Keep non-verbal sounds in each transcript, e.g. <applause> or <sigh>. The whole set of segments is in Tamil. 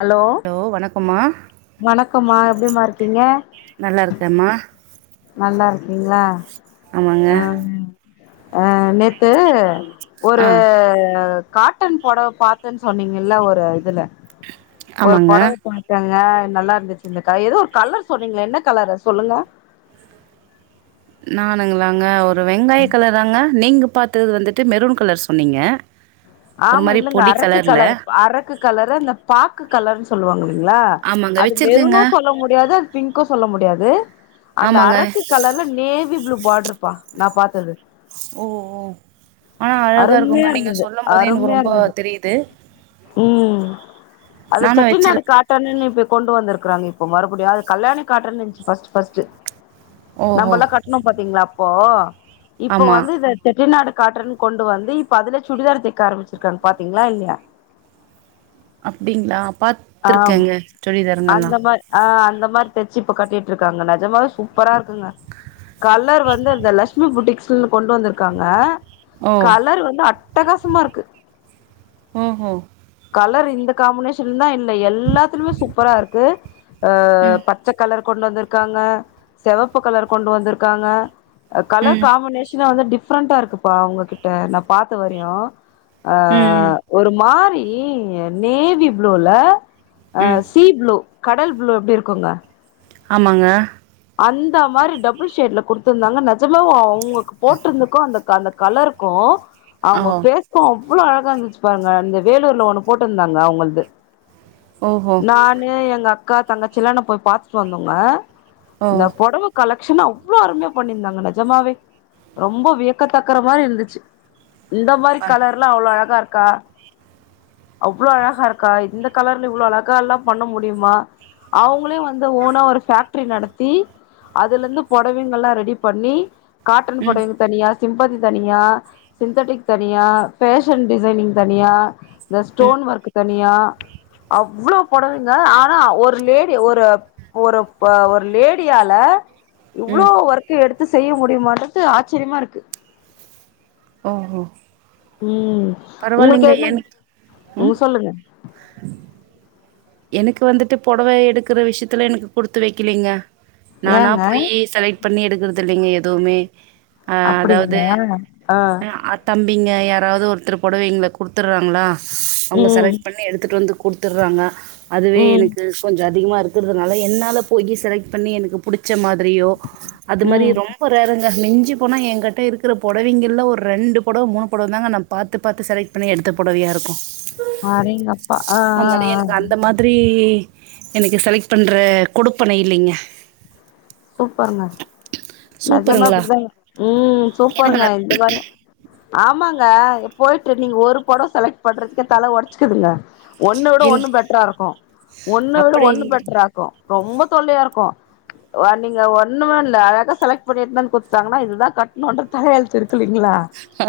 ஹலோ ஹலோ வணக்கம்மா வணக்கம்மா எப்டிமா இருக்கீங்க நல்லாருக்கேம்மா நல்லா இருக்கீங்களா ஆமாங்க அ நேத்து ஒரு ஆ கா ட்டன் பொடவ பாத்தேன்னு சொன்னீங்கல்ல ஒரு இதுல ஒரு ஆமாங்க பொடவ பாத்தாங்க நல்லா இருந்துச்சு இந்தக்க ஏதோ ஒரு கலர் சொன்னீங்களெ என்ன கலரு சொல்லுங்க நானுங்களாங்க ஒரு வெங்காய கலராங்க நீங்க பாத்தது வந்துட்டு மெரூன் கலர் சொன்னீங்க ஒரு ஆமா மாரி இல்லங்க பொடி அரக்கு கலர்ல கலர் அரக்கு கலரு அந்த பாக்கு கலர்ன்னு சொல்லுவாங்க இல்லலைங்களா ஆமாங்க அது வச்சிருக்கேங்க மெருனு சொல்ல முடியாது அது பிங்க்கு சொல்ல முடியாது அந்த ஆமாங்க அறக்கு கலர்ல நேவி ப்ளூ பாட்ருப்பா நா பாத்தது ஓ ஓ ஆனா அழகா அருமையா இருக்குங்க நீங்க இருந்தது சொல்லும் போதே எனக்கு அருமையா ரொம்ப இருந்தது தெரியுது ம் அது நானு செட்டி நாடு வச்சிருக் காட் டன்னுனு இப்ப கொண்டு வந்து இருக்குறாங்க இப்ப மருபடியு அது கல்யாணி காட்டனு இருந்துச்சு ஃபர்ஸ்ட் ஃபர்ஸ்ட்டு ஓஹோ நம்பளா கட்ணும் பாத்தீங்ளா அப்போ இப்போ ஆமா வந்து இத செட்டிநாடு காட்டன் கொண்டு வந்து இப்ப அதுல சுடிதார் தெக்க ஆரம்பிச்சிருக்காங்க பாத்தீங்ளா இல்லையா அப்டிங்ளா ஆம் பாத்ருக்கேங்க சுடிதார்ங்கள்லா அந்த மாரி ஆ அந்த மாரி தச்சு இப்ப கட்டிட்ருக்காங்க நெஜமாவே சூப்பரா இருங்க கலர் வந்து அந்த லஷ்மி பொட்டிக்ஸ்னு கொண்டு வந்துருக்காங்க ஓ கலர் வந்து அட்டகாசமா இருக்கு ஓஹோ கலர் இந்த காம்பினேஷன் தா இல்ல எல்லாத்துலுமே சூப்பரா இருக்கு ஆ ம் பச்ச கலர் கொண்டு வந்துருக்காங்க செவப்பு கலர் கொண்டு வந்துருக்காங்க அ கலர் ம் காம்பினேஷனே வந்து டிஃப்ரெண்டா இருக்குப்பா உங்ககிட்ட நா பாத்த வரயு ம் ஒரு மாரி நேவி ப்ளூல ம். சீ ப்ளூ கடல் ப்ளூ எப்டி இருக்குங்க ஆமாங்க அந்த மாரி டபுள் ஷேட்ல குடுத்துருந்தாங்க நெஜமே அவங்களுக்கு போட்ருந்துக்கும் அந்த அந்த கலர்க்கு அவங்க ஓ ஃபேஸ் க்கு அவ்ளோ அழகா இருந்துச்சு பாருங்க இந்த வேலூர்ல ஒண்ணு போட்டுருந்தாங்க அவங்கள்து ஓஹோ நானு எங்க அக்கா தங்கச்சிலா நா போய் பாத்துட்டு வந்தோங்க ஓ இந்த பொடவ கலெக்ஷன் அவ்ளோ அருமையா பண்ணியிருந்தாங்க நெஜமாவே ரொம்ப வியக்கத்தக்கற மாரி இருந்துச்சு இந்த மாரி ப கலர்லா அவ்ளோ அழகா இருக்கா அவ்ளோ அழகா இருக்கா இந்த கலர்ல இவ்ளோ அழகால்லா பண்ண முடியுமா அவங்களே வந்து ஓனா ஒரு ஃபேக்ட்ரி நடத் த்தி அதுலந்து பொடவைங்கல்லா ரெடி பண்ணி காட்டன் ம் பொடவை தனியா சிம்பதி தனியா சிந்தட்டிக் தனியா ஃபேஷன் டிசைனிங் தனியா இந்த ம் ஸ்டோன் ஒர்க்கு தனியா அவ்ளோ பொடவைங்க ஆனா ஒரு லேடி ஒரு ஒரு ஒரு லே லேடியால இவ்ளோ ம் ஒர்க் எடுத்து செய்ய முடியமான்றது ஆச்சரியமா இருக்கு ஓ ஓ ம் உங்களுக்கு என்ன எனக்கு ம் சொல்லுங்க எனக்கு வந்துட்டு பொடவ எடுக்கிற விஷயத்துல எனக்கு குடுத்து வைக்கலிங்க நானா ஏங்க போய் செலக் ட் பண்ணி எடுக்கறது இல்லைங்க எதுவ்மே ஆ அதாவ்து அப்டிங்களா ஆ அத் தம்பிங்க யாராவ்து ஒருத்தரு பொடவைங்ள குடுத்துறாங்ளா அவங்க ம் செலக்ட் பண்ணி ண்ணி எடுத்துட்டு வந்து குடுத்துறாங்க அதுவே ம் எனக்கு கொஞ்ச அதிகமா இருக் க்றதுனால என்னால போயி செலக்ட் பண்ணி எனக்கு புடிச்ச மாதிரியோ அது மாதிரி ம் ரேர் ரொம்ப ரேர்ருங்க மிஞ்சி போனா எங்கிட்ட இருக்கிற பொடவைங்கல்ல ஒரு ரெண்டு பொடவ மூணு பொடவ தாங்க நா பாத்து பாத்து செலக்ட் பண்ணி எடுத்த பொடவையா இருக்கு அடேங்கப்பா ஆ ஆ ஆ இந்த மாதிரி எனக்கு செலக்ட் பண்ற குடுப்பண இல்லிங்க சூப்பருங்க நெஜமா சூப்பருங்களா இப்படிதாங் ம் எனக்கு சூப்பருங்க ந இந்த மாரி ஆமாங்க போயிட்டு நீங்க ஒரு பொடவ செலக்ட் பண்றதுக்கே தல ஒடச்சுக்குதுங்க ஒண்ண விட இல் ஒண்ணு பெட்ரா இருக்கு ஒண்ண விட அப்படி ஒண்ணு இல்ல பெட்ரா இருக்கு ரொம்ப தொல்லையா இருக்கு வ நீங்க ஒண்ணுமே இல்ல அழகா செலக்ட் பண்ணி எடுத்துனு வந்து குடுத்துட்டாங்கன்னா இதுதா கட்டணுன்ற தலையெழுத்து தூள்ளிங்ளா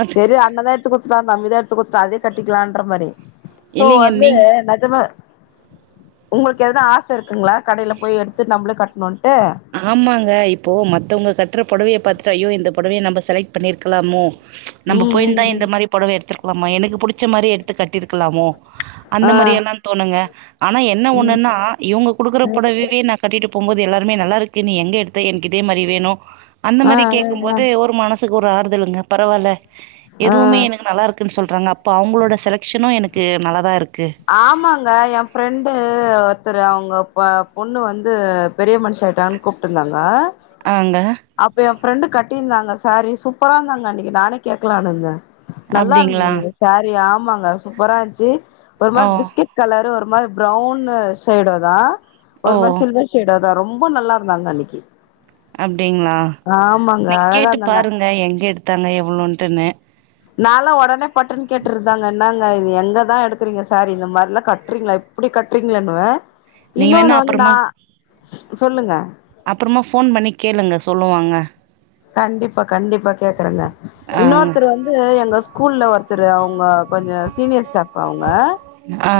அது சேரி அண்ணதா எடுத்து குடுத்துட்டாரு தம்பிதா எடுத்து குடுத்துட்டாரு அதே கட்டிக்கிலான்ற மாரி சோ இல்லைங்க வந்து நீங் நெஜம உங்ளுக்கு எதுனா ஆச இருக்குங்ளா கடைல போயி எடுத்து நம்ளே கட்னோட்டு ஆமாங்க இப்போ மத்தவங்க கட்ற பொடவைய பாத்துட்டு ஐயோ இந்த பொடவைய நம்ம செலக்ட் பண்ணியிருக்கலாமோ நம்ப ம் ம் போயிருந்தா ம் இந்த மாதிரி பொடவை எடுத்துருக்கலாமோ எனக்கு புடிச்ச மாரி எடுத்து கட்டிருக்கலாமோ அந்த ஆ மாரி எல்லா தோணுங்க ஆனா என்ன ம் ஒண்ணுன்னா இவங்க குடுக்குற புடவவே ந கட்டிட்டு போம்போது எல்லாருமே நல்லா இருக்கு நீ எங்க எடுத்த எனக்கு இதே மாதிரி வேணு அந்த ஆ மாதிரி ஆ கேக்கும்போது ஒரு மான மனசுக்கு ஒரு ஆறுதலுங்க பரவாயில்ல ஆ ஆ எதுவுமே எனக்கு நல்லா இருக் இருக்குன்னு சொல்றாங்க அப்போ அவங்களோட செலக்ஷனு எனக்கு நல்லா தா இருக்கு ஆமாங்க ஏ ஃப்ரெண்டு ஒருத்தரு அவங்க ப பொண்ணு வந்து பெரிய மனுஷி ஆயிட்டான்னு கூப்டு இருந்தாங்க ஆங்க அப்ப ஏ ஃப்ரெண்டு கட்டியிருந்தாங்க சாரி சூப்பரா இருந்தாங்க அன்னைக்கு நானே கேக்கலான்னுருந்த நல்லா அப்டிங்களா? இருந்ததுங்க ஷரி ஆமாங்க சூப்பரா இருந்துச்சி ஒரு ஓ! மாரி பிஸ்கெட் கலரு ஒரு மாரி பிரவுன் ஷேடோ தா ஒரு மாரி ஓ! சில்வர் ஷேடோ தா ரொம்ப நல்லா இருந்தாங்க அன்னைக்கி அப்டிங்ளா நீங் அழகா கேட்டு இருந்தாங்க பாருங்க எங்க எடுத்தாங்க எவ்ளோன்டுன்னு நால ஒடனே பட்டுன் கேட்ருந்தாங்க என்னாங்க இது எங்கதா எடுக்கறீங்க சாரி இந்த மாரி எல்லா கட்றீங்ளா இப்டி கட்றீங்களேன்னுவ நீங்க இன்னொன்னு வேணா வந்து நா அப்புறமா சொல்லுங்க அப்புறமா போன் பண்ணி கேளுங்க சொல்லுவாங்க கண்டிப்பா கண்டிப்பா கேக்கறங்க ஆங்க இன்னொருத்தர் வந்து எங்க ஸ்கூல்ல ஒருத்தரு அவ்ங்கப் கொஞ்ச சீனியர் ஸ்டாப் அவுங்க ஆ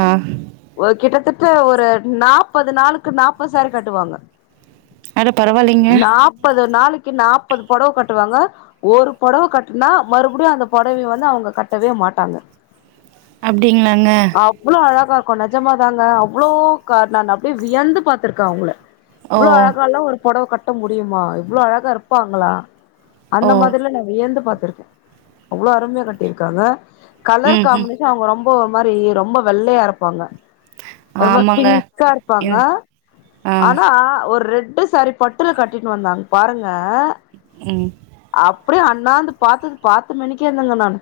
ஒரு கிட்டத்தட்ட ஒரு நாப்பது நாளுக்கு நாப்பது சாரி கட்டுவாங்க அட பரவாயில்லைங்க முப்பது நாளைக்கி நாப்பது பொடவ கட்டுவாங்க ஒரு பொடவ கட்டுனா மறுபடியு அந்த பொடவ வந்து அவங்க கட்டவே மாட்டாங்க அப்டிங்ளாங்க அவ்ளோ அழகா இருக்கு நெஜமாதாங்க அவ்ளோ கா நா அப்டியே வியந்து பாத்திருக்க அவங்கள ஓ இவ்ளா அழகாலா ஒரு பொடவ கட்ட முடியுமா இவ்வளோ அழகா இருப்பாங்களா அந்த ஓ மாரில நா வியந்து பாத்துருக்கே அவ்ளோ அருமையா கட்டிருக்காங்க கலர் ம் ம் காம்மினேஷன் அவங்க ரொம்ப ஒரு மாதிரி ரொம்ப வெள்ளையா இருப்பாங்க ஒரு மா ஆமாங்க ஃபிங்க்கா இருப்பாங்க இது ஆ ஆனா ஒரு ரெட்டு ஷரிப் பட்டுல கட்டிட்டு வந்தாங்க பாருங்க ம் அப்ரோ அண்ணாந்து பாத்தது பாத்து மேனிக்கே இருந்தேங்க நானு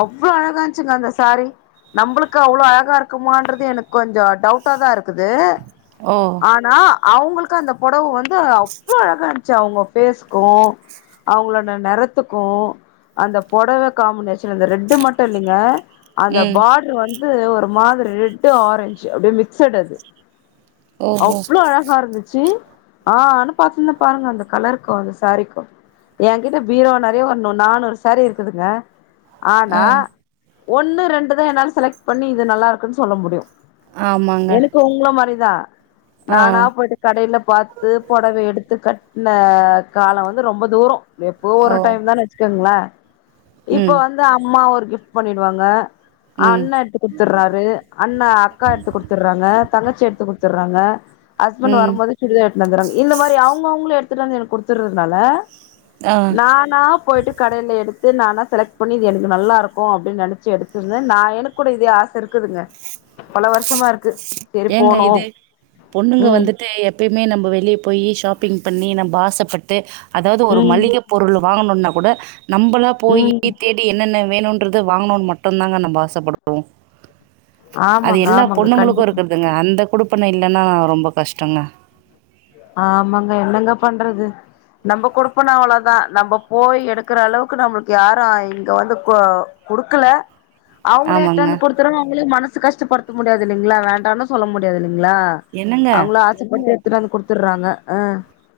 அவ்வளோ அழகாயிருன்சிங்க அந்த ஷரி நம்ளுக்கு அவ்வளோ அழகா இருக்குமன்றது எனக்கு கொஞ்சோ டவுட்டாக தா இருக்குது ஓ ஆனா அவங்களுக்கு பொடவ வந்து அவ்ளோ அழகா இருந்துச்சி அவங்க பேஸ்க்கு அவங்களோட நிறத்துக்கு அந்த புடவ காம்பினேஷன் அந்த ரெட்டு மட்டு இல்லங்க அந்த ம் பா்ட்ரு வந்து ஒரு மாதிரி ரெட்டு ஆரெஞ்சி அப்டி மிக்சடு அது ஓஹோ அவளோ அழகா இருந்துச்சி ஆ ஆனா பேச மாட்டாங்க அந்த கலருக்கு அந்த சாரிக்கு ஏ கிட்ட பீரோ நறைய ஒரு நானூறு சாரி இருக்குதுங்க ஆ ஆனா ஒன்னு ரெண்டுதா என்னால செலக்ட் பண்ணி இது நல்லா இருக்குன்னு சொல்ல முடியு ஆமாங்க எனக்கு உங்ள மாரிதா ஆ நானா போயிட்டு கடையில பார்த்து புடவை எடுத்து கட்டின காலம் வந்து ரொம்ப தூரம் எப்போ ஒரு ஓ டைம் தான் வச்சுக்கோங்களேன் இப்ப ம் வந்து அம்மா ஒரு கிஃப்ட் பண்ணிடுவாங்க ம் அண்ணன் குடுத்துடுறாரு அண்ணா அக்கா எடுத்து குடுத்துடுறாங்க தங்கச்சி எடுத்து குடுத்துடுறாங்க ஹஸ்பண்ட் ம் வரும்போது சுடிதார் எடுத்துட்டு வந்துறாங்க இந்த மாதிரி அவங்க அவங்களும் எடுத்துட்டு வந்து எனக்கு கொடுத்துறதுனால ஆ நான் நான் போயிட்டு கடையில எடுத்து நானா செலக்ட் பண்ணி இது எனக்கு நல்லா இருக்கும் அப்படின்னு எடுத்திருந்தேன் எனக்கு கூட ஆசை இருக்குதுங்க பல வருஷமா இருக்கு செரி ஏங்க போனு இதுபொண்ணுங்க ம் வந்துட்டு எப்போயுமே நம்ம வெளியே போய் ஷாப்பிங் பண்ணி நம்ம ஆசைப்பட்டு அதாவது ஒரு ம் மளிகை பொருள் வாங்கணுனா கூட நம்மளாக போய் ம் தேடி என்னென்ன வேணும்ன்றது வாங்கணும்னு மட்டும்தாங்க நம்ம ஆசைப்படுவோம் அது ஆமாங்க எல்லா ஆமாங்க பொண்ணுங்களுக்கும் கண்டிப்பா இருக்கதுங்க அந்த குடுப்பண்ணை இல்லைன்னா ரொம்ப கஷ்டங்க ஆமாங்க என்னங்க பண்றது நம்ம கொடுப்பனை அவ்வளவுதான் நம்ம போய் எடுக்கிற அளவுக்கு நம்மளுக்கு யாரும் இங்க வந்து கொடுக்கல <inaudible> அவங்களே எடுத்து வந்து கொடுத்துரங்க அவங்களே மனசை கஷ்டப்படுத்த முடியாது இல்லைங்களா வேண்டான்னு சொல்ல முடியாது இல்லைங்களா என்னங்க அவங்களும் ஆசைப்பட்டு எடுத்துட்டு வந்து குடுத்துடுறாங்க அஹ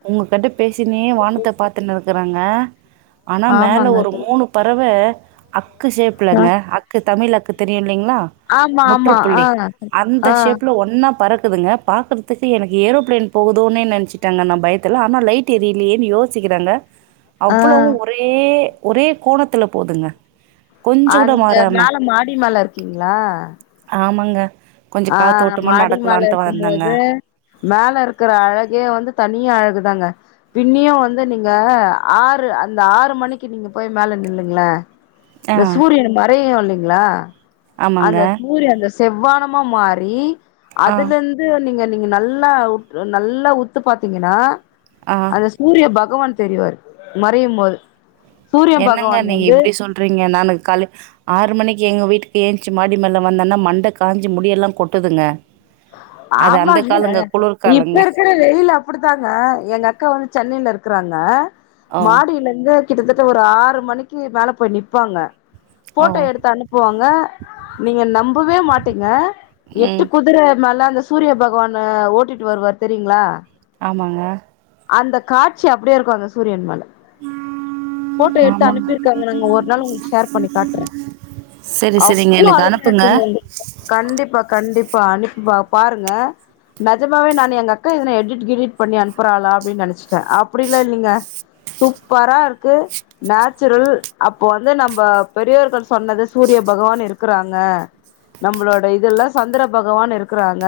உங்க கிட்ட பேசினினே வானத்தை பார்த்துன்னு இருக்கறாங்க ஆனா மேல ஆமாங்க ஒரு மூணு பறவை அக்கு ஆ, ஷேப்புலங்க அக்கு தமிழ் அக்கு தெரியும் இல்லைங்களா ஆமா ஆமா ஆ முற்றுப்புள்ளி அந்த ஆ ஷேப்ல ஒண்ணா பறக்குதுங்க பார்கறதுக்கு எனக்கு ஏரோப்ளைன் போகுதோன்னு நினாச்சிட்டாங்க நம் பயத்தில்ல ஆனா லைட் எரியிலயே ஏன் யோசிக்கிறாங்க ஆ அவ்வள ஒரு ஒரே ஒரே கோணத்துல போதுங்க கொஞ்ச ஆ கூட நீங்க மாறாம மேல மாடிமேல இருக்கீங்களா ஆமாங்க கொஞ்ச ஆ காத்தோட்டமா மாடி மேல நடக்கலான்ட்டு வந்தேங்க. இருக்கும்போது மேல இருக்கற அழகே வந்து தனி அழகுதாங்க பின்னியும் வந்து நீங்க ஆறு அந்த ஆறு மணிக்கு நீங்க போய் மேல நின்னுங்களே ஆ அந்த சூரியன் மறையும் இல்லைங்களா ஆமாங்க. அந்த சூரியன் அந்த செவ்வான அம்மாரி ஆ அதுல நீங்க நீங்க நல்லா நல்லா உத்து பார்த்தீங்கன்னா ஆ சூரிய பகவான் தெரியவாரு மறையும்போது சூரிய பகவான் வந்து விங்க நானு கால ஆறு மணிக்கு எங்கள் வீட்டுக்கு ஏந்திச்சி மாடி மேல்லே வந்தேன்னா மண்டை காஞ்சி முடியெல்லாம் கொட்டுதுங்க அது அந்த ஆமாங்க காலங்க, குளிர் இப்ப காலங்க. இருக்கிற வெயிலஞல அப்படித்தாங்க எங்க அக்கா வந்து சென்னையில இருக்கிறாங்க ஓ! மாடியில இருந்து கிட்டத்தட்ட ஒருஆறு மணிக்கு ஆறு மேல போய் நிப்பாங்க ஓ! போட்டோ எடுத்து அனுப்புவாங்க நீங்க நம்பவே மாட்டீங்க எட்டு ம். குதிர மேல அந்த சூரிய பகவான் ஓட்டிட்டு வருவார் தெரியுங்களா ஆமாங்க அந்த காட்சி அப்படியே இருக்கும் அந்த சூரியன் மேல போட்டோ எடுத்து அனுப்பிருக்காங்க நாங்க ஒரு நாள் உங்களுக்கு ஷேர் பண்ணி காட்றே சேரி சேரிங்க அவ்ளோ எனக்கு அனுப் அருமையா புங்க இருக்குங்க உங்களுக்கு கண்டிப்பா கண்டிப்பா அனுப்பிப்பா பாருங்க நெஜமாவே நா எங்க அக்கா இதனை எடிக்ட் கிடிட் பண்ணி அனுப்புறாளா அப்டின்னு நெனைச்சிட்ட அப்பிடிலா இல்லைங்க சூப்பராருக்கு நேச்சுரல் அப்போ வந்து நம்ம பெரியோர்கள் சொன்னது சூரிய பகவான் இருக்குறாங்க நம்மளோட இதுல்ல சந்திர பகவான் இருக்கறாங்க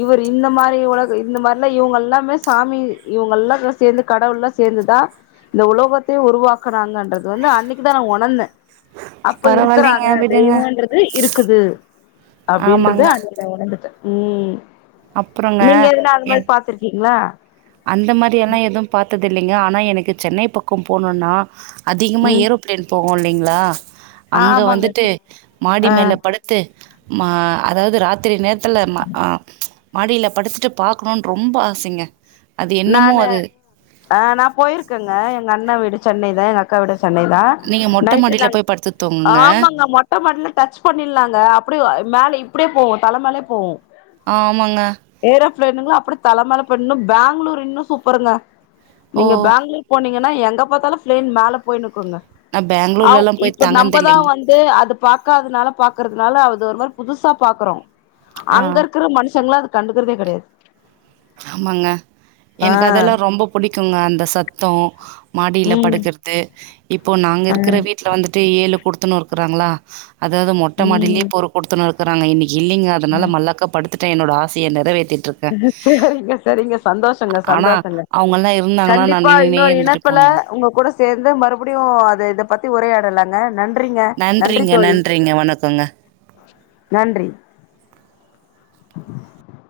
இவுரு இந்த மாரி ஒலக இந்த மாரிலா இவுங்கல்லாமே சாமி இவுங்கலா சேத்து கடவுல சேந்துதா இந்த உலோகத்த உருவாக்கனாங்கன்றது வந்து அன்னைக்கி தா நா உணர்ந்த அப்போ பரவாயில்லைங்க, இருக்கறாங்க விடுங்க. தெய்வொன்றது து இருக்குது அப்டின்றது ஆமாங்க. அன்னைக்கி நா உணர்த்துட்ட ம் அப்புறங்க நீங்க எதனா அந்த மாரி என் பாத்துருக்கீங்களா அந்த மாரியெல்லா பார்த்ததில்லை க்க ஆனா எனக்கு சென்னை பக்கோ போனுன்னா அதிகமா ம் ஏரோ பேலையின் போகு இல்லைங்களா அங்க ஆமாங்க வந்துட்டு மாடி அ மேல படுத் ட்டு மா அதாவது ராத்திரி நேரத்துல ம அ மாடியில படித்துட்டு பாக்கணுன் ரொம்ப ஆசைங்க அது என்னமோ நானு அது அ நா போயிருக்கங்க எங்க அண்ணா வீடு சென்னையில எங்க அக் கா விடு சென்னை தா நீங்க மொட்ட நைட்டு மாடியில நாங் போய் படுத்து தூங்குங்க ஆமாங்க மொட் மொட்ட மாட்ல டச் பண்ணிர்லாங் அப்புடியு மேலே இப்புடியு போவோ தல மேலே போவு ஆமாங்க ஏரோ பிளைனுங்க அப்படிய தலமேல பேயிட் இன்று பெங்களூர் இன்னு சூப்பருங்க ஓ நீங்க பெங்களூர் போனீங்கன்னா எங்க பாத்தாலு பிளேன் மேல போய்ன்னுக்குங்க நா அவ் பெங்களூர்லல்லா போய் இப்ப தங்கனது நம்மதா இல்லைங்க வந்து து அது பாக்காதனால பாக்குறதுனால அது ஒரு மாதிரி புதுசா பாக்குறோ ஆ அங்கருக்குற மனுஷங்களா அது கண்டுக்கறதே கடையாது ஆமாங்க ஆ எனக்கு அதெல்லா ரொம்ப புடிக்குங்க அந்த சத்தோ மாடியில ம் படுக்கர்றது இப்போ நாங்க இருக்குற வீட்ல வந்துட்டு ஏழு குடுத்தன்னோ இருக்குறாங்களா அதாவது மொட்ட மாட்டியிலேயே ம் ஒரு கொடுத்தன்னோ இருக்குறாங்க இன்னைக்கி இல்லைங்க அதனால மல்லாக்கா படுத் துட்டு என்னோட ஆசையை நிறைவேத்திட்டுருக்க சேரிங்க சேரிங்க சந்தோஷங்க ஆனா, சந்தோஷங்க அவங்கலாம் இருந்தாங்கன்னா நான் கண்டிப்பா நின்னுனே இன்னொரு இருந்துட்டு இணைப்புல போனேங்க. உங்க கூட சேந்து மறுபடியு அது இத பத்தி உரையாடலாங்க நன் நன்றிங்க நன்றிங்க வணக்கோங்க நன்றி